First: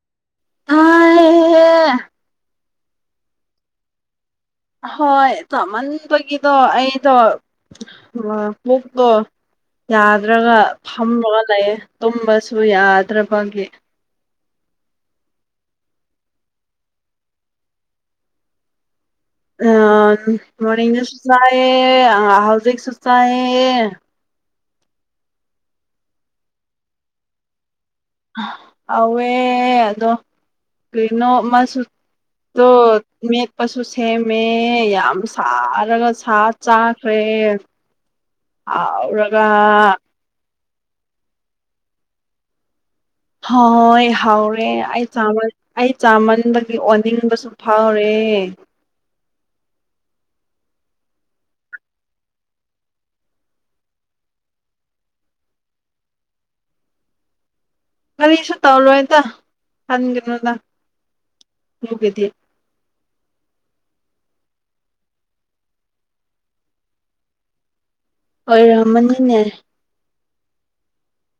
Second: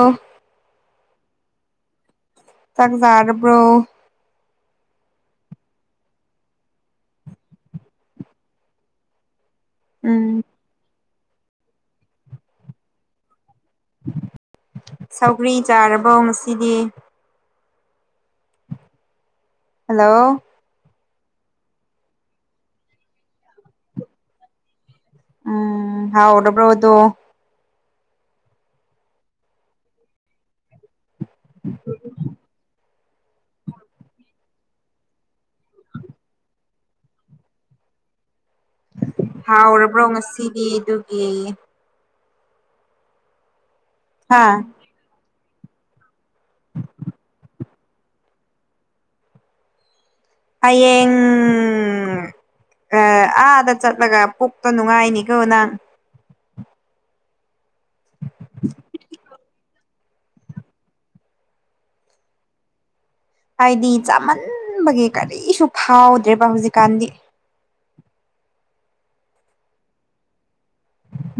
ꯑꯥ ꯑꯥꯏꯌꯦ ꯆꯥꯛꯖꯥꯔꯕ꯭ꯔꯣ ꯍꯣꯏ ꯆꯃꯟꯄꯒꯤꯗꯣ ꯑꯩꯗꯣ ꯄꯨꯛꯇꯣ ꯎꯝ ꯌꯥꯗ꯭ꯔꯒ ꯐꯝꯃꯒ ꯂꯩꯌꯦ ꯇꯨꯝꯕꯁꯨ ꯌꯥꯗ꯭ꯔꯕꯒꯤ ꯁꯧꯒ꯭ꯔꯤ ꯆꯥꯔꯕꯣ ꯉꯁꯤꯗꯤ ꯑ ꯍꯜꯂꯣ ꯃꯣꯔꯅꯤꯡꯁꯨ ꯆꯥꯏꯌꯦ ꯑ ꯍꯧꯖꯤꯛꯁꯨ ꯆꯥꯏꯌꯦ ꯎꯝ ꯍꯥꯎꯔꯕ꯭ꯔꯣ ꯑꯗꯣ ꯍꯥꯎꯋꯦ ꯑꯗꯣ ꯀꯔꯤꯅꯣ ꯑꯃꯁꯨ ꯇꯨꯠ ꯃꯦꯠꯄꯁꯨ ꯁꯦꯝꯃꯦ ꯌꯥꯝ ꯁꯥꯔꯒ ꯁꯥ ꯆꯥꯈ꯭ꯔꯦ [inaudible] ꯍꯥꯎꯔꯒ ꯍꯥꯎꯔꯕ꯭ꯔꯣ ꯉꯁꯤꯗꯤ ꯑꯗꯨꯒꯤ ꯍꯣꯏ ꯍꯥ ꯍꯥꯎꯔꯦ ꯑꯩ ꯆꯥꯔꯩ ꯑꯩ ꯆꯥꯃꯟꯕꯒꯤ ꯑꯣꯟꯅꯤꯡꯕꯁꯨ ꯐꯥꯎꯔꯦ ꯍꯌꯦꯡ ꯑ ꯑꯥꯗ ꯆꯠꯂꯒ ꯄꯨꯛꯇꯨ ꯅꯨꯡꯉꯥꯏꯅꯤꯀꯣ ꯅꯪ ꯀꯔꯤꯁꯨ ꯇꯧꯔꯣꯏꯗ ꯈꯟꯒꯅꯣꯗ ꯗꯨꯒꯤꯗꯤ ꯍꯥꯏꯗꯤ ꯆꯥꯃꯟꯕꯒꯤ ꯀꯔꯤꯁꯨ ꯐꯥꯎꯗ꯭ꯔꯦꯕ ꯍꯧꯖꯤꯛꯀꯥꯟꯗꯤ ꯑꯣꯏꯔꯝꯃꯅꯤꯅꯦ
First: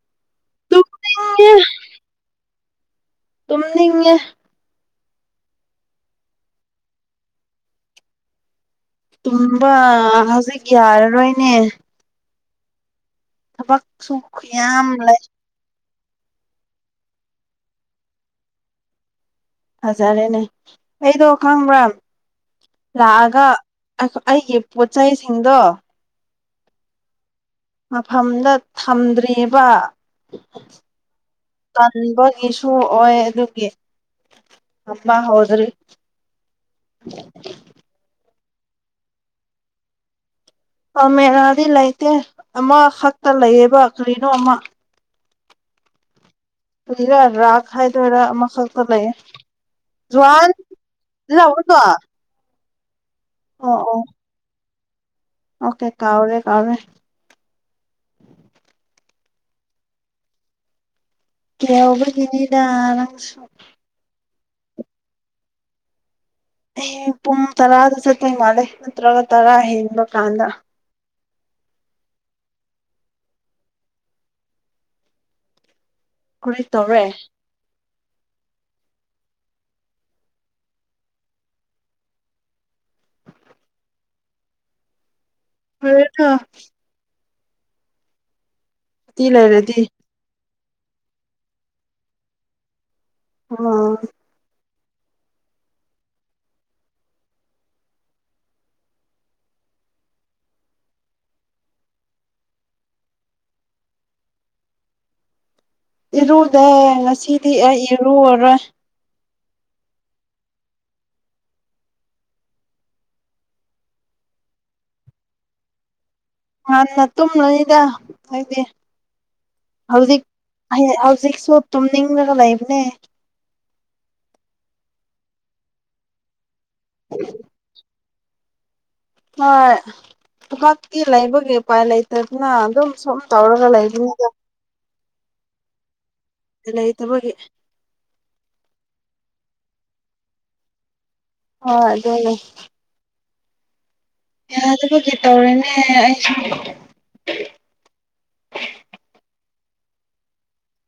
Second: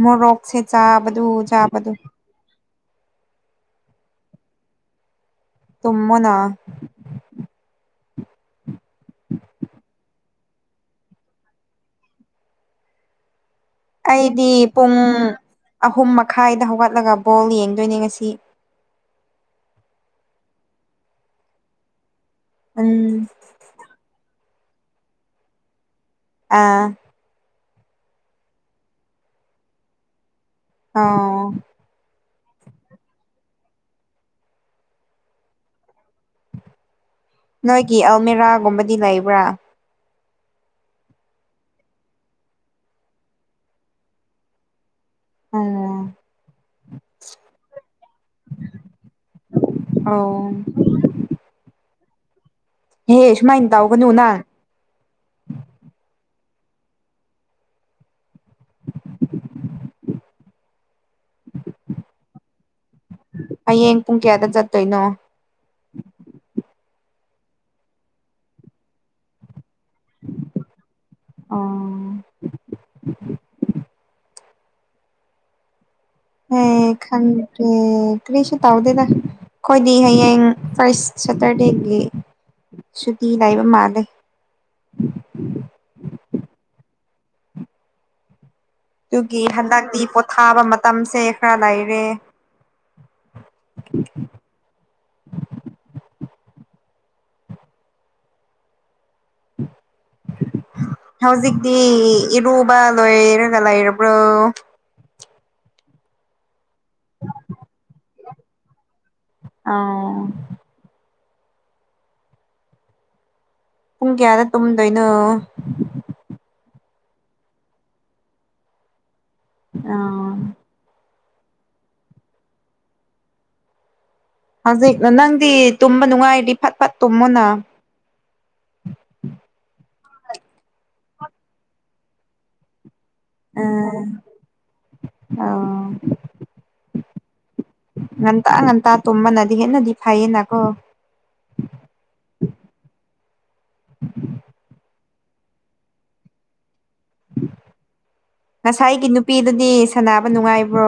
ꯃꯣ ꯔꯣꯛꯁꯦ ꯆꯥꯕꯗꯨ ꯇꯨꯝꯅꯤꯡꯉꯦ ꯆꯥꯕꯗꯨ ꯇꯨꯝꯅꯤꯡꯉꯦ ꯇꯨꯝꯃꯣꯅ ꯇꯨꯝꯕ ꯍꯧꯖꯤꯛ ꯌꯥꯔꯔꯣꯏꯅꯦ ꯊꯕꯛꯁꯨ ꯑꯩꯗꯤ ꯈꯨꯌꯥꯝ ꯄꯨꯡ ꯂꯩ ꯑꯍꯨꯝ ꯃꯈꯥꯏꯗ ꯍꯧꯒꯠꯂꯒ ꯕꯣꯜ ꯌꯦꯡꯗꯣꯏꯅꯦ ꯉꯁꯤ ꯐꯖꯔꯦꯅꯦ ꯑꯩꯗꯣ ꯈꯪꯕ꯭ꯔꯥ ꯎꯝ ꯂꯥꯛꯑꯒ ꯑ ꯑꯩꯒꯤ ꯄꯣꯠꯆꯩꯁꯤꯡꯗꯣ ꯑꯥ ꯃꯐꯝꯗ ꯊꯝꯗ꯭ꯔꯤꯕ [unintelligible] ꯇꯟꯕꯒꯤꯁꯨ ꯑꯣꯏ ꯑꯗꯨꯒꯤ ꯇꯝꯕ ꯍꯧꯗ꯭ꯔꯤ ꯅꯣꯏꯒꯤ ꯑꯜꯃꯦꯔꯥꯒꯨꯝꯕꯗꯤ ꯂꯩꯕ꯭ꯔꯥ ꯑꯃꯦꯔꯥꯗꯤ ꯂꯩꯇꯦ ꯑꯃꯈꯛꯇ ꯂꯩꯌꯦꯕ ꯀꯔꯤꯅꯣ ꯑꯃ ꯑ ꯔꯥ ꯔꯥꯛ ꯍꯥꯏꯗꯣꯏꯔꯥ ꯑꯃꯈꯛꯇ ꯂꯩ ꯖꯨꯋꯥꯟ ꯑꯣ ꯏ ꯎꯗ ꯋꯥ [unintelligible] ꯍꯦ ꯁꯨꯃꯥꯏꯅ ꯇꯧꯒꯅꯨ ꯅ ꯑꯣꯀꯦ ꯀꯥꯎꯔꯦ ꯀꯥꯎꯔꯦ ꯀꯕ ꯀꯅꯤꯗꯁꯨ [unintelligible] [unintelligible] ꯍꯌꯦꯡ ꯄꯨꯡ ꯀꯌꯥꯗ ꯆꯠꯇꯣꯏꯅꯣ ꯍꯌ‌ꯦꯡ ꯄꯨꯡ ꯇꯔꯥꯗ ꯆꯠꯇꯣꯏ ꯃꯥꯜꯂꯦ ꯅꯠꯇ꯭ꯔꯒ ꯇꯔꯥ ꯍꯦꯟꯕ ꯀꯥꯟꯗ ꯑ ꯍ ꯀꯔꯤ ꯇꯧꯔꯦ ꯈꯪꯗ‌ꯦ ꯀ꯭ꯔꯤꯁꯤ ꯇꯥꯎꯗꯦꯗ ꯑꯩꯈꯣꯏꯗꯤ ꯍꯌꯦꯡ ꯐꯥꯔꯁ ꯁꯦꯇꯔꯗꯦꯒꯤ ꯁꯨꯇꯤ ꯂꯩꯕ ꯃꯥꯜꯂꯦ [unintelligible] ꯊꯣ ꯁꯨꯇꯤ ꯗꯨꯒꯤ ꯂꯩꯔꯗꯤ ꯍꯟꯗꯛꯇꯤ ꯄꯣꯊꯥꯕ ꯃꯇꯝꯁꯦ ꯈꯔ ꯂꯩꯔꯦ꯫ ꯎꯝ ꯍꯧꯖꯤꯛꯇꯤ ꯏꯔꯨꯕ ꯂꯣꯏꯔꯒ ꯂꯩꯔꯕ꯭ꯔꯣ꯫ ꯏꯔꯨꯗꯦ ꯉꯁꯤꯗꯤ ꯑꯩ ꯏꯔꯨꯔꯔꯣꯏ꯫ ꯑꯥ꯫ ꯄꯨꯡ ꯀꯌꯥꯗ ꯇꯨꯝꯗꯣꯏꯅꯣ꯫ ꯉꯥꯟꯅ ꯇꯨꯝꯂꯨꯅꯤꯗ ꯑꯩ ꯗꯤꯍꯧꯖꯤꯛ꯫ ꯑꯥ ꯍꯧꯖꯤꯛꯁꯨ ꯇꯨꯝꯅꯤꯡꯂꯒ ꯂꯩꯕꯅꯦ꯫ ꯍꯧꯖꯤꯛ ꯅꯪꯗꯤ ꯇꯨꯝꯕ ꯅꯨꯡꯉꯥꯏꯔꯗꯤ ꯐꯠ ꯐꯠ ꯇꯨꯝꯃꯣꯅ꯫ ꯍꯣꯏ ꯊꯕꯀꯤ ꯂꯩꯕꯒꯤ ꯎꯄꯥꯏ ꯂꯩꯇꯗꯅ ꯑꯗꯨꯝ ꯁꯨꯝ ꯇꯧꯔꯒ ꯑꯥ ꯂꯩꯕꯅꯤꯅ ꯑꯧ ꯂꯩꯇꯕꯒꯤ꯫ ꯉꯟꯇꯥ ꯉꯟꯇꯥ ꯇꯨꯝꯝꯕꯅꯗꯤ ꯍꯦꯟꯅꯗꯤ ꯐꯩꯌꯦꯅꯀꯣ꯫ ꯍꯣꯏ ꯑꯗꯨꯅ ꯌꯥꯗꯕꯒꯤ ꯇꯧꯔꯤꯅꯦ ꯑꯩꯁꯨ꯫ ꯉꯁꯥꯏꯒꯤ ꯅꯨꯄꯤꯗꯨꯗꯤ ꯁꯅꯕ ꯅꯨꯡꯉꯥꯏꯕ꯭ꯔꯣ꯫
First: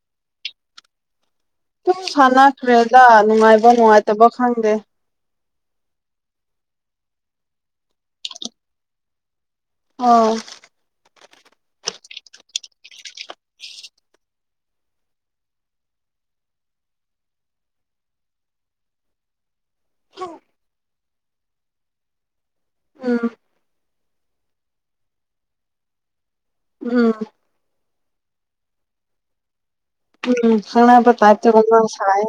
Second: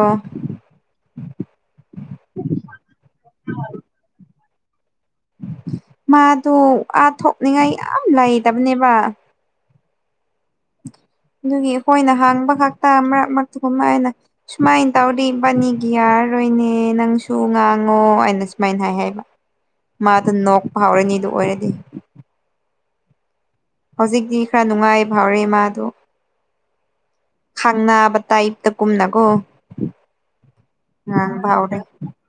ꯑꯗꯨꯝ ꯁꯥꯟꯅꯈ꯭ꯔꯦꯗ ꯅꯨꯡꯉꯥꯏꯕ ꯅꯨꯡꯉꯥꯏꯇꯕ ꯈꯪꯗꯦ꯫ ꯃꯥꯗꯨ ꯑꯥ ꯊꯣꯛꯅꯤꯡꯉꯥꯏ ꯌꯥꯝ ꯂꯩꯇꯕꯅꯦꯕ꯫ ꯑꯣ꯫ ꯑꯗꯨꯒꯤ ꯑꯩꯈꯣꯏꯅ ꯍꯥꯡꯕ ꯈꯥꯛꯛꯇ ꯃꯔꯛ ꯃꯔꯛꯇꯒꯨꯝꯕ ꯑꯅ ꯁꯨꯃꯥꯏꯅ ꯇꯧꯔꯤ ꯏꯕꯥꯅꯤꯒꯤ ꯌꯥꯔꯔꯣꯏꯅꯦ ꯅꯪꯁꯨ ꯉꯥꯡꯉꯣ ꯑꯅ ꯁꯨꯃꯥꯏꯅ ꯍꯥꯏ ꯍꯥꯏꯕ꯫ ꯃꯥꯗ ꯅꯣꯛꯄ ꯍꯥꯎꯔꯅꯤꯗꯨ ꯑꯣꯏꯔꯗꯤ꯫ ꯎꯝ꯫ ꯍꯧꯖꯤꯛꯇꯤ ꯈꯔ ꯅꯨꯡꯉꯥꯏ ꯐꯥꯎꯔꯦ ꯃꯥꯗꯣ꯫ ꯎꯝ꯫ ꯈꯥꯡꯅꯕ ꯇꯥꯏꯞꯇ ꯀꯨꯝꯅꯒꯣ꯫ ꯎꯝ ꯈꯅꯥꯄ ꯇꯥꯏꯄ ꯁꯥꯏ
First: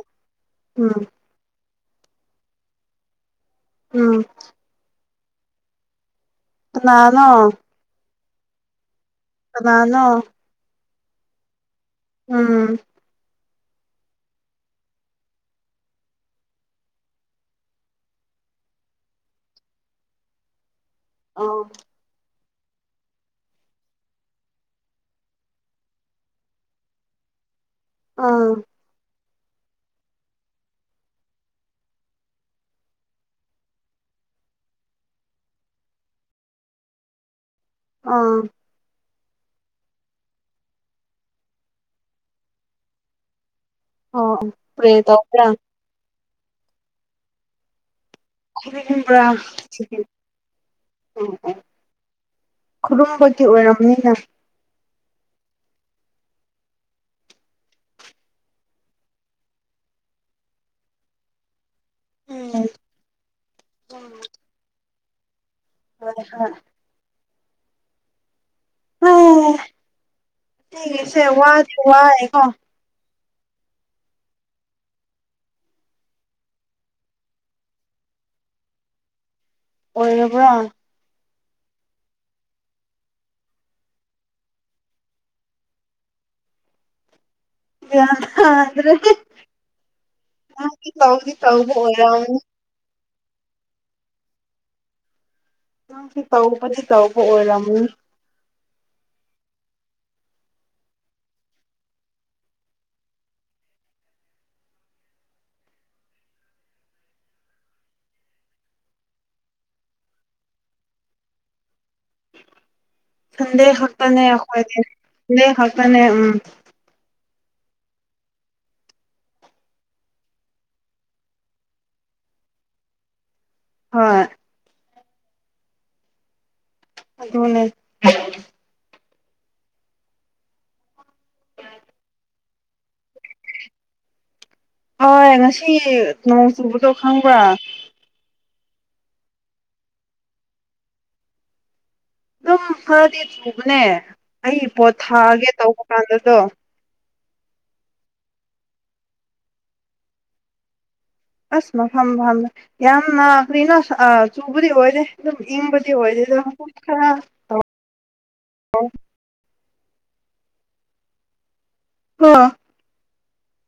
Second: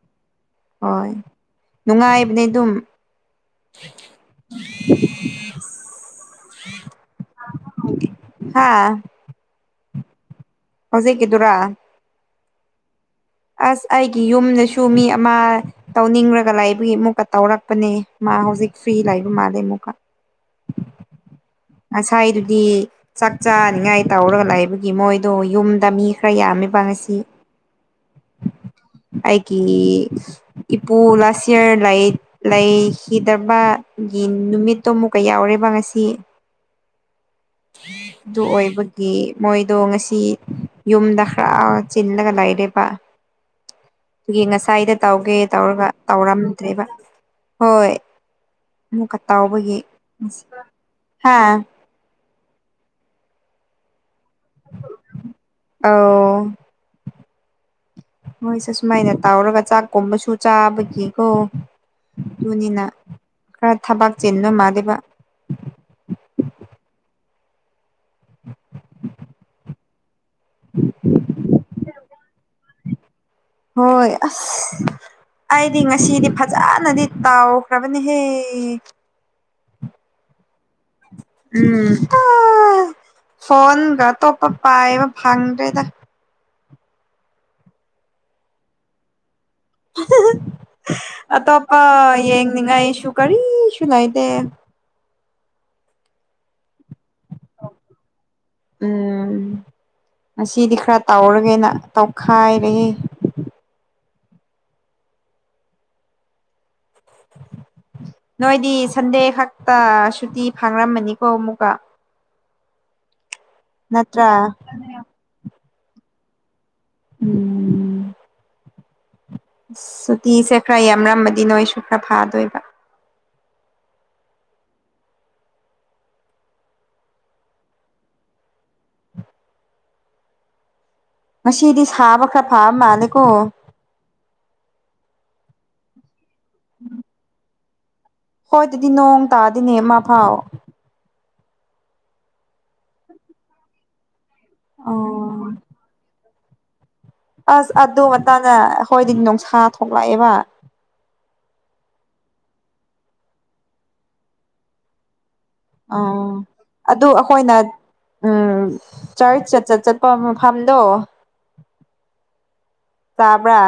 ꯎꯝ ꯍꯣꯏ ꯅꯨꯡꯉꯥꯏꯕꯅꯦ ꯑꯗꯨꯝ꯫ ꯎꯝ꯫ [inaudible] ꯀꯥꯅꯅꯣ꯫ ꯍꯥꯥ ꯀꯅꯅꯣ ꯍꯧꯖꯤꯛꯀꯤꯗꯨꯔꯥ ꯎꯝ ꯑꯁ ꯑꯩꯒꯤ ꯌꯨꯝꯗꯁꯨ ꯃꯤ ꯑꯃ ꯇꯧꯅꯤꯡꯔꯒ ꯂꯥꯏꯕꯒꯤ ꯑꯃꯨꯛꯀ ꯇꯧꯔꯛꯄꯅꯦ ꯃꯥ ꯍꯧꯖꯤꯛ ꯐ꯭ꯔꯤ ꯂꯥꯛꯏꯕ ꯃꯥꯜꯂꯦ ꯑꯃꯨꯛꯀ ꯑ ꯉꯁꯥꯏꯗꯨꯗꯤ ꯆꯥꯛ ꯆꯥꯅꯤꯡꯉꯥꯏ ꯇꯧꯔꯒ ꯂꯩꯥꯛꯏꯕꯒꯤ ꯃꯣꯏꯗꯣ ꯌꯨꯝꯗ ꯃꯤ ꯈꯔ ꯌꯥꯝꯃꯤꯕꯁꯤ ꯑꯥ ꯑꯩꯀꯤ ꯏꯄꯣ ꯂꯥꯥꯁ ꯏꯌꯔ ꯂꯥꯏ ꯂꯩꯈꯤꯗꯕꯒꯤ ꯅꯨꯃꯤꯠꯇꯣ ꯑꯃꯨꯛꯀ ꯌꯥꯎꯔꯦꯕ ꯉꯁꯤ ꯑꯗꯨ ꯑꯥ ꯑꯣꯏꯕ ꯒꯤ ꯃꯣꯏꯗꯣ ꯉꯁꯤ ꯌꯨꯝꯗ ꯈꯔ ꯆꯤꯜꯂꯒ ꯂꯩꯔꯦꯕ꯫ ꯑꯣ ꯒꯤ ꯄ꯭ꯔꯦ ꯉꯁꯥꯏꯗ ꯇꯧꯒꯦ ꯇꯧꯕ꯭ꯔꯥ ꯇꯧꯔꯒ ꯇꯧꯔꯝꯗ꯭ꯔꯦꯕ ꯍꯣꯏ ꯑꯃꯨꯛꯀ ꯈꯨꯔꯨꯝꯕ꯭ꯔꯥ ꯇꯥꯎꯕꯒꯤ ꯍꯥ ꯈꯨꯔꯨꯝꯕꯒꯤ ꯑꯣꯏꯔꯕꯅꯤꯅ ꯑꯥꯎ ꯃꯣꯏꯁꯦ ꯁꯨꯃꯥꯏꯅ ꯇꯧꯔꯒ ꯆꯥꯛꯀꯨꯝꯕꯁꯨ ꯆꯥꯕꯒꯤꯀꯣ꯫ ꯎꯝ ꯑꯗꯨꯅꯤꯅ ꯈꯔ ꯊꯕꯥꯛ ꯆꯤꯟꯕ ꯃꯥꯜꯂꯤꯕ [inaudible] [unintelligible] ꯍꯩ ꯁꯤꯒꯤꯁꯦ ꯋꯥꯗꯤ ꯋꯥꯏꯀꯣ ꯍꯣꯏ ꯑꯁ ꯑꯩꯗꯤ ꯉꯁꯤꯗꯤ ꯐꯖꯅꯗꯤ ꯇꯥꯎꯈ꯭ꯔꯕꯅꯤꯍꯦ ꯑꯣꯏꯔꯕ꯭ꯔꯣ ꯎꯝ ꯑꯥ ꯐꯣꯟꯒ ꯑꯇꯣꯞꯄ ꯄꯥꯏꯕ ꯐꯪꯗ꯭ꯔꯦꯗ ꯌꯥꯝ ꯁꯥꯒꯔꯦꯍꯦ ꯅꯪꯒꯤ ꯇꯥꯎꯗꯤ ꯇꯧꯕ ꯑꯣꯏꯔꯝꯅꯤ ꯅꯤꯡꯉꯥꯏꯁꯨ ꯀꯔꯤꯁꯨ ꯂꯩꯇꯦ ꯅꯪ ꯁꯤ ꯇꯧꯕꯗꯤ ꯇꯧꯕ ꯑꯣꯏꯔꯝꯃꯅꯤ ꯎꯝ ꯉꯁꯤꯗꯤ ꯈꯔ ꯇꯧꯔꯒꯦꯅ ꯇꯧꯈꯥꯏꯔꯦꯍꯦ ꯅꯣꯏꯗꯤ ꯁꯟꯗꯦ ꯈꯛꯇ ꯁꯨꯇꯤ ꯐꯥꯡꯔꯝꯃꯅꯤꯀꯣ ꯑꯃꯨꯛꯀ ꯁꯟꯗꯦ ꯈꯛꯇꯅꯦ ꯅꯠꯇ꯭ꯔꯥ ꯑꯩꯈꯣꯏꯗꯤ ꯁꯟꯗꯦ ꯈꯛꯇꯅꯦ ꯎꯝ ꯎꯝ ꯑꯁ ꯁꯨꯇꯤꯁꯦ ꯈꯔ ꯌꯥꯝꯔꯝꯃꯗꯤ ꯅꯣꯏꯁꯨ ꯈꯔ ꯐꯥꯗꯣꯏꯕ ꯍꯣꯏ ꯑꯗꯨꯅꯦ ꯉꯁꯤꯗꯤ ꯁꯥꯕ ꯈꯔ ꯐꯥꯕ ꯃꯥꯜꯂꯦꯀꯣ ꯍꯣꯏ ꯉꯁꯤ ꯅꯣꯡ ꯆꯨꯕꯗꯣ ꯈꯪꯕ꯭ꯔꯥ ꯈꯣꯏꯗꯗꯤ ꯅꯣꯡ ꯇꯥꯗꯦꯅꯦ ꯑꯃ ꯐꯥꯎ ꯑꯗꯨꯝ ꯐꯔꯗꯤ ꯆꯨꯕꯅꯦ ꯑꯩ ꯄꯣꯠ ꯊꯥꯒꯦ ꯑꯣ ꯇꯧꯕ ꯀꯥꯟꯗꯗꯣ ꯑꯁ ꯑꯗꯨ ꯉꯟꯇꯥꯅ ꯑꯍꯣꯏꯗꯤ ꯅꯨꯡꯁꯥ ꯊꯣꯛꯂꯛꯑꯦꯕ ꯑꯁ ꯃꯐꯝ ꯐꯝꯃ ꯌꯥꯝꯅ ꯀꯔꯤꯅꯣ ꯑꯥ ꯆꯨꯕꯗꯤ ꯑꯣꯏꯗꯦ ꯑꯗꯨꯝ ꯏꯪꯕꯗꯤ ꯑꯣꯏꯗꯦꯗ ꯑꯣ ꯃꯀꯨꯞ ꯑꯗꯨ ꯈꯔ ꯑꯩꯈꯣꯏꯅ ꯎꯝ ꯆꯔꯆꯠ ꯆꯠ ꯆꯠꯄ ꯃꯐꯝꯗꯣ ꯑꯥ ꯇꯥꯕ꯭ꯔꯥ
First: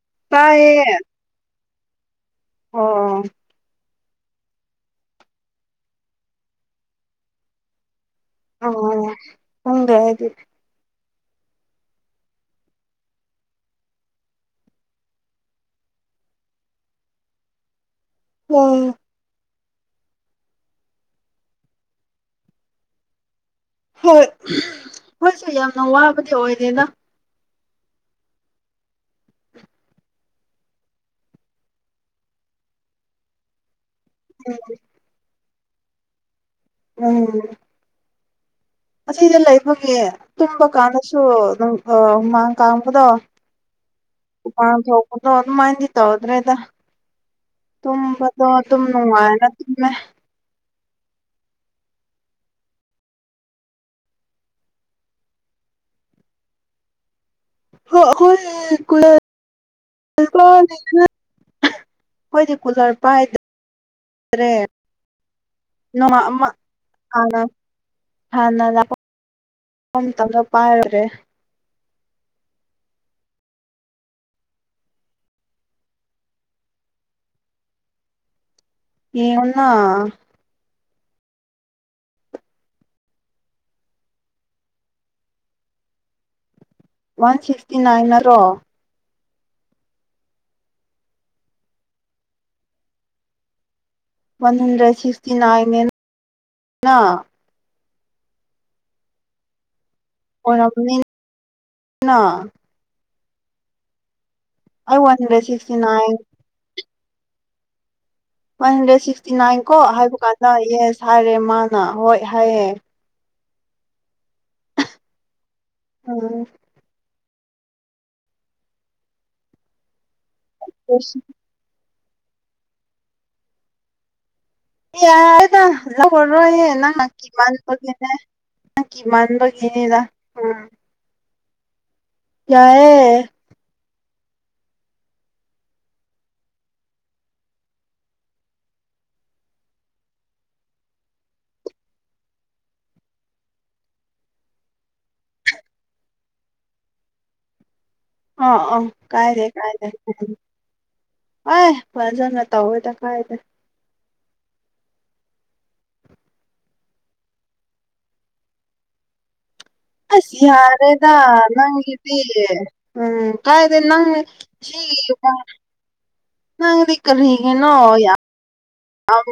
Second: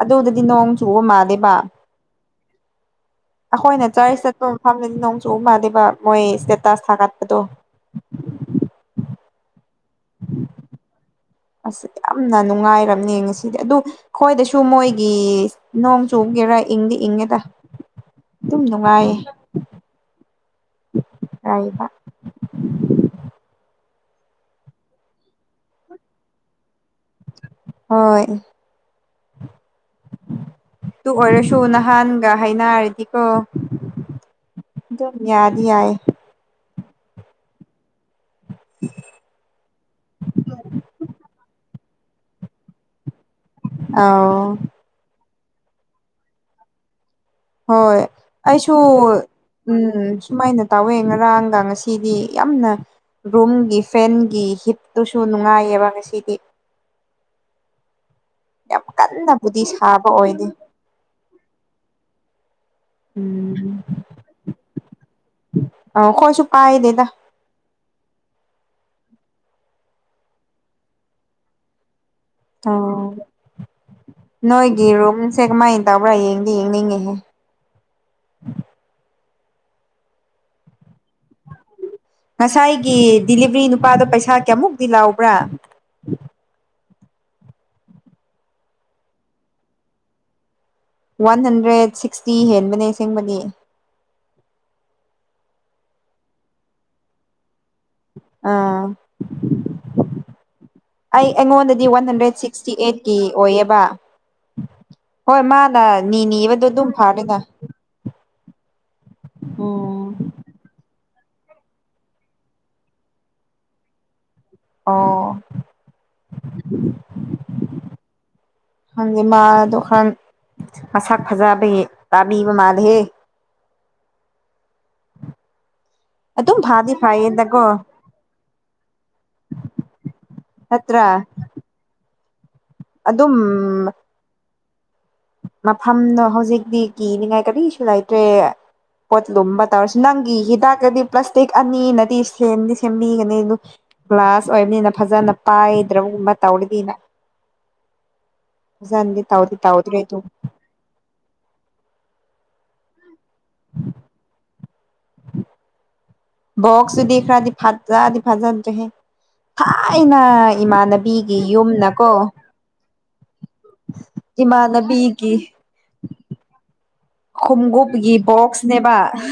ꯑꯗꯨꯗꯗꯤ ꯅꯣꯡ ꯇꯥꯏꯌꯦ ꯆꯨꯕ ꯃꯥꯜꯂꯦꯕ ꯑꯣ ꯑꯈꯣꯏꯅ ꯆꯔꯁ ꯆꯠꯄ ꯃꯐꯝꯗꯗꯤ ꯅꯣꯡ ꯆꯨꯕ ꯃꯥꯜꯂꯦꯕ ꯃꯣꯏ ꯏꯁꯇꯦꯇꯥꯁ ꯊꯥꯒꯠꯄꯗꯣ ꯎꯝ ꯈꯪꯗꯦ ꯑꯩꯗꯤ ꯑꯁ ꯌꯥꯝꯅ ꯅꯨꯡꯉꯥꯏꯔꯝꯅꯤ ꯉꯁꯤꯗꯤ ꯑꯗꯨ ꯈꯣꯏꯗꯁꯨ ꯃꯣꯏꯒꯤ ꯅꯣꯡ ꯆꯨꯕꯒꯤꯔ ꯏꯪꯗꯤ ꯏꯪꯉꯦꯗ [inaudible] ꯑꯗꯨꯝ ꯅꯨꯡꯉꯥꯏꯌꯦ ꯔꯥꯏꯕ ꯍꯣꯏ ꯍꯣꯏꯁꯨ ꯌꯥꯝꯅ ꯋꯥꯕꯗꯤ ꯑꯣꯏꯗꯦꯗ ꯍꯣꯏ ꯇꯨ ꯑꯣꯏꯔꯁꯨ ꯅꯍꯥꯟꯒ ꯍꯥꯏꯅꯔꯗꯤꯀꯣ [unintelligible] ꯑꯗꯨꯝ ꯌꯥꯗꯤ ꯌꯥꯏ ꯎꯝ ꯑꯁꯤꯗ ꯂꯩꯕꯒꯤ ꯇꯨꯝꯕ ꯀꯥꯟꯗꯁꯨ ꯑꯗꯨꯝ ꯑ ꯍꯨꯃꯥꯡ ꯀꯥꯡꯕꯗꯣ ꯑꯥꯎ ꯍꯨꯃꯥꯡ ꯊꯣꯛꯄꯗꯣ ꯑꯗꯨꯃꯥꯏꯅꯗꯤ ꯇꯧꯗ꯭ꯔꯦꯗ ꯍꯣꯏ ꯇꯨꯝꯕꯗꯣ ꯑꯩꯁꯨ ꯗꯨꯝ ꯅꯨꯡꯉꯥꯏꯅ ꯇꯨꯝꯃꯦ ꯎꯝ ꯁꯨꯃꯥꯏꯅ ꯇꯧꯋꯦ ꯉꯔꯥꯡꯒ ꯉꯁꯤꯗꯤ ꯌꯥꯝꯅ ꯔꯨꯝꯒꯤ ꯐꯦꯟꯒꯤ ꯍꯤꯠꯇꯨꯁꯨ ꯅꯨꯡꯉꯥꯏꯌꯦꯕ ꯉꯁꯤꯗꯤ ꯍ ꯑꯈꯣꯏꯒꯤ ꯌꯥꯝ ꯀꯟꯅꯕꯨꯗꯤ ꯁꯥꯕ ꯑꯣꯏꯗꯦ [unintelligible] ꯈꯣꯏꯗꯤ ꯀꯨꯂꯔ ꯄꯥꯏꯗꯦ ꯎꯝ ꯑ ꯅꯣꯃ ꯑꯩꯈꯣꯏꯁꯨ ꯑꯃ ꯄꯥꯏꯗꯦꯗ ꯍꯥꯟꯅ ꯍꯥꯟꯅ ꯂꯥꯛ ꯃꯇꯝꯗ ꯄꯥꯏꯔꯨꯔꯦ ꯑꯣ ꯅꯣꯏꯒꯤ ꯔꯨꯝꯁꯦ ꯀꯃꯥꯏꯅ ꯇꯧꯕ꯭ꯔꯥ ꯌꯦꯡꯗꯤ ꯌꯦꯡꯅꯤꯡꯉꯤꯍꯦ ꯌꯦꯡꯉꯣꯅ ꯉꯁꯥꯏꯒꯤ ꯗꯤꯂꯤꯚꯔꯤ ꯅꯨꯄꯥꯗꯣ ꯄꯩꯁꯥ ꯀꯌꯥꯃꯨꯛꯇꯤ ꯂꯥꯎꯕ꯭ꯔꯥ ꯋꯥꯟ ꯐꯤꯚꯇꯤ ꯅꯥꯏꯟ ꯅꯠꯇ꯭ꯔꯣ ꯋꯥꯟ ꯍꯟꯗ꯭ꯔꯦꯗ ꯁꯤꯛꯁꯇꯤ ꯍꯦꯟꯕꯅꯦ ꯑꯁꯦꯡꯕꯗꯤ ꯋꯥꯟ ꯍꯟꯗ꯭ꯔꯦꯠ ꯁꯤꯛꯁꯇꯤ ꯅꯥꯏꯟ ꯅꯦꯅ ꯑꯥ ꯑꯣꯏꯔꯝꯅꯤꯅ ꯑꯩ ꯑꯩꯉꯣꯟꯗꯗꯤ ꯋꯥꯟ ꯍꯟꯗ꯭ꯔꯦꯠ ꯁꯤꯛꯁ ꯇꯤ ꯑꯩꯠꯀꯤ ꯑꯣꯏꯌꯦꯕ ꯑꯩ ꯋꯥꯟ ꯍꯣꯏ ꯍꯟꯗ꯭ꯔꯦꯠ ꯁꯤꯛꯁꯇꯤ ꯃꯥꯅ ꯅꯥꯏꯟ ꯅꯤꯅꯤꯕꯗꯣ ꯑꯗꯨꯝ ꯐꯥꯔꯅꯤꯗ ꯋꯥꯟ ꯍꯟꯗ꯭ꯔꯦꯗ ꯁꯤꯛꯁꯇꯤ ꯅꯥꯏꯟ ꯀꯣ ꯎꯝ ꯍꯥꯏꯕ ꯀꯥꯟꯗ ꯌꯦꯁ ꯍꯥꯏꯔꯦ ꯃꯥꯅ ꯍꯣꯏ ꯍꯥꯏꯌꯦ ꯑꯣ ꯎꯝ ꯈꯪꯗꯦ ꯃꯥ ꯑꯗꯨ ꯈꯟ ꯃꯁꯥꯛ ꯐꯖꯕꯒꯤ ꯇꯥꯕꯤꯕ ꯃꯥꯜꯂꯤꯍꯦ ꯌꯔꯦꯗ ꯂꯧꯂꯥꯔꯣꯏ ꯑꯗꯨꯝ ꯌꯦ ꯐꯥꯗꯤ ꯅꯪꯅ ꯀꯤꯃꯟ ꯐꯩꯌꯦꯗꯀꯣ ꯕꯒꯤ ꯅꯦ ꯀꯤꯃꯥꯟꯕꯒꯤꯅꯦꯗ ꯎꯝ ꯇ꯭ꯔꯥ ꯌꯥꯏꯌꯦ ꯑꯗꯨꯝ ꯃꯐꯝꯗꯣ ꯍꯧꯖꯤꯛꯇꯤ ꯀꯤꯅꯤꯡꯉꯥꯏ ꯀꯔꯤꯁꯨ ꯂꯩꯇ꯭ꯔꯦ ꯄꯣꯠ ꯂꯨꯝꯕ ꯇꯧꯔꯁꯨ ꯅꯪꯒꯤ ꯍꯤꯗꯥꯛꯇꯗꯤ ꯄ꯭ꯂꯥꯁꯇꯤꯛ ꯑꯅꯤꯅꯗꯤ ꯁꯦꯝꯗꯤ ꯁꯦꯝꯕꯤꯒꯅꯤ ꯑꯗꯨ ꯒ꯭ꯂꯥꯁ ꯑꯣꯏꯕꯅꯤꯅ ꯐꯖꯅ ꯄꯥꯏꯗ꯭ꯔꯕꯒꯨꯝꯕ ꯇꯧꯔꯗꯤꯅ ꯑꯥ ꯑꯥ ꯐꯖꯅꯗꯤ ꯀꯥꯏꯗꯦ ꯇꯧꯗꯤ ꯀꯥꯏꯗꯦ ꯇꯧꯗ꯭ꯔꯦ ꯑꯗꯨ ꯑꯦ ꯐꯖꯅ ꯇꯧꯋꯦꯗ ꯀꯥꯏꯗꯦ ꯕꯣꯛꯁꯇꯨꯗꯤ ꯈꯔꯗꯤ ꯐꯥꯖꯗꯤ ꯐꯥꯖꯗ꯭ꯔꯦꯍꯦ ꯑꯁ ꯌꯥꯔꯦꯗ ꯌꯨꯝꯅꯀꯣ ꯅꯪꯒꯤꯗꯤ ꯎꯝ ꯀꯥꯢꯗꯩ ꯅꯪ ꯏꯃꯥꯟꯅꯕꯤꯒꯤ [unintelligible] ꯅꯪꯗꯤ ꯀꯔꯤꯒꯤꯅꯣ ꯈꯣꯡꯎꯞꯒꯤ ꯌꯥꯝ ꯕꯣꯛꯁꯅꯦꯕ ꯌꯥꯝ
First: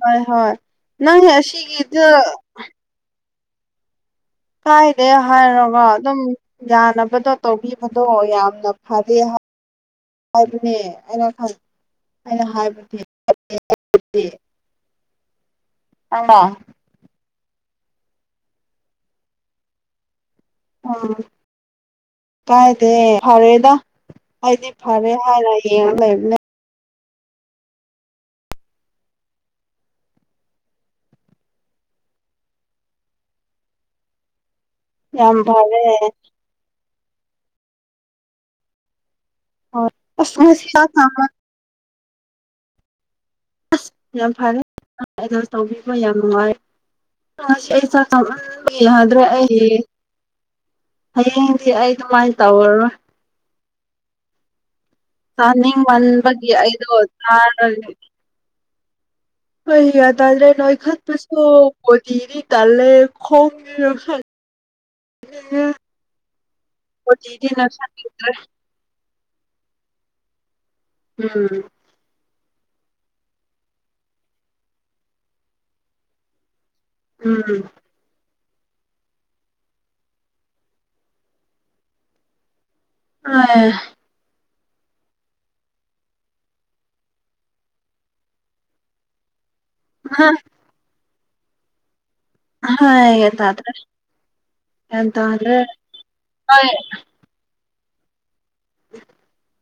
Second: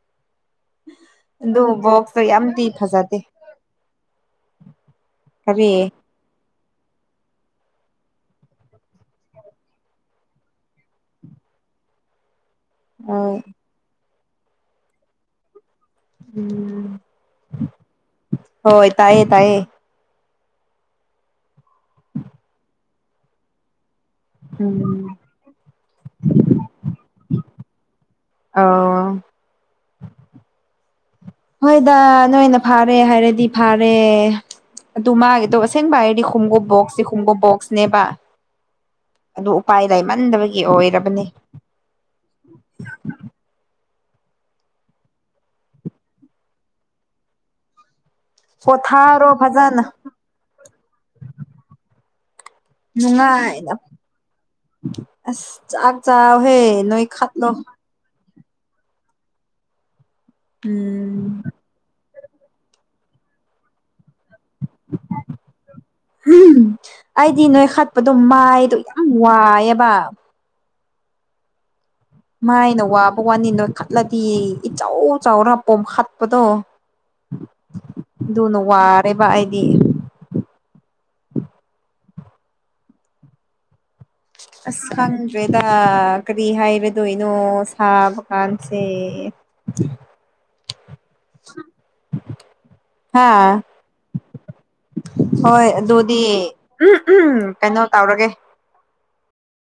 ꯍꯣꯢ ꯍꯣꯏ ꯅꯪ ꯑꯁꯤꯒꯤꯗꯨ ꯗꯤ ꯐꯖꯗꯦ ꯀꯥꯏꯗꯦ ꯀꯔꯤ ꯍꯥꯏꯔꯒ ꯑꯗꯨꯝ ꯌꯥꯅꯕꯗꯣ ꯇꯧꯕꯤꯕꯗꯣ ꯌꯥꯝꯅ ꯐꯔꯦ ꯍꯥꯏꯕꯅꯦ ꯑꯩꯅ ꯈꯟ ꯑꯩꯅ ꯍꯥꯏꯕ ꯑꯧ [unintelligible] ꯑ ꯎꯝ ꯍꯣꯏ ꯇꯥꯌꯦ ꯇꯥꯌꯦ ꯎꯝ ꯀꯥꯏꯗꯦ ꯐꯔꯦꯗ ꯑꯩꯗꯤ ꯎꯝ ꯐꯔꯦ ꯍꯥꯏꯔ ꯌꯦꯡ ꯂꯩꯕꯅꯦ ꯑꯣ ꯍꯣꯏꯗ ꯅꯣꯏꯅ ꯐꯥꯔꯦ ꯍꯥꯏꯔꯗꯤ ꯐꯥꯔꯦ ꯑꯗꯨ ꯌꯥꯝ ꯃꯥꯒꯤꯗꯣ ꯐꯔꯦ ꯑꯁꯦꯡꯕ ꯍꯥꯏꯔꯗꯤ ꯈꯣꯡꯎꯞ ꯕꯣꯛꯁꯁꯦ ꯈꯣꯡꯎꯞ ꯕꯣꯛꯁꯅꯦꯕ ꯑꯗꯨ ꯎꯄꯥꯏ ꯍꯣꯏ ꯑꯁ ꯂꯩꯃꯟꯗꯕꯒꯤ ꯉꯁꯤ ꯆꯥꯛ ꯆꯥꯕ ꯑꯣꯏꯔꯕꯅꯤ ꯑꯁ ꯌꯥꯝ ꯐꯔꯦ ꯅꯪ ꯑꯦꯖꯁ ꯇꯧꯕꯤꯕ ꯌꯥꯝ ꯅꯨꯡꯉꯥꯏꯌꯦ ꯑꯩ ꯆꯥꯛ ꯆꯥꯃꯟꯕꯒꯤ ꯌꯥꯗ꯭ꯔꯦ ꯄꯣꯊꯥꯔꯣ ꯑꯩ ꯐꯖꯅ ꯍꯌꯦꯡꯗꯤ ꯑꯩ ꯑꯗꯨꯃꯥꯏꯟ ꯇꯧꯔꯔꯣꯏ ꯅꯨꯡꯉꯥꯏꯅ ꯑꯁ ꯆꯥꯛ ꯆꯥꯅꯤꯡꯃꯟꯕꯒꯤ ꯆꯥꯎꯍꯦ ꯑꯩꯗꯣ ꯅꯣꯏ ꯈꯠꯂꯣ ꯆꯥꯔꯒ ꯑꯩ ꯒ꯭ꯌꯥꯟ ꯇꯥꯗ꯭ꯔꯦ ꯎꯝ ꯅꯣꯢꯈꯠꯄꯁꯨ [unintelligible] ꯀꯤꯔꯤ ꯇꯂꯦ ꯈꯣꯡ [unintelligible] ꯑꯩꯗꯤ ꯅꯣꯏ ꯈꯠꯄꯗꯣ ꯅꯣꯏꯈꯠꯅꯤꯡꯗ꯭ꯔꯦ ꯃꯥꯏꯗꯣ ꯌꯥꯝ ꯋꯥꯏꯑꯕ ꯎꯝ ꯃꯥꯏꯅ ꯋꯥꯕ ꯋꯥꯅꯤ ꯅꯣꯏ ꯈꯠꯂꯗꯤ ꯏꯆꯧ ꯆꯧꯔ ꯄꯣꯝ ꯈꯠꯄꯗꯣ ꯎꯝ ꯑꯗꯨꯅ ꯋꯥꯔꯦꯕ ꯑꯩꯗꯤ [unintelligible] ꯑꯁ ꯈꯪꯗ꯭ꯔꯦꯗ ꯀꯔꯤ ꯍꯥꯏꯔꯗꯣꯏꯅꯣ ꯁꯥꯕꯀꯥꯟꯁꯦ [inaudible] ꯑ ꯎꯝ ꯍꯥ ꯍꯒꯦꯗꯗ꯭ꯔꯦ ꯍꯣꯏ ꯑꯗꯨꯗꯤ ꯎꯝ ꯎꯝꯝ ꯀꯩꯅꯣ ꯇꯧꯔꯒꯦ [inaudible]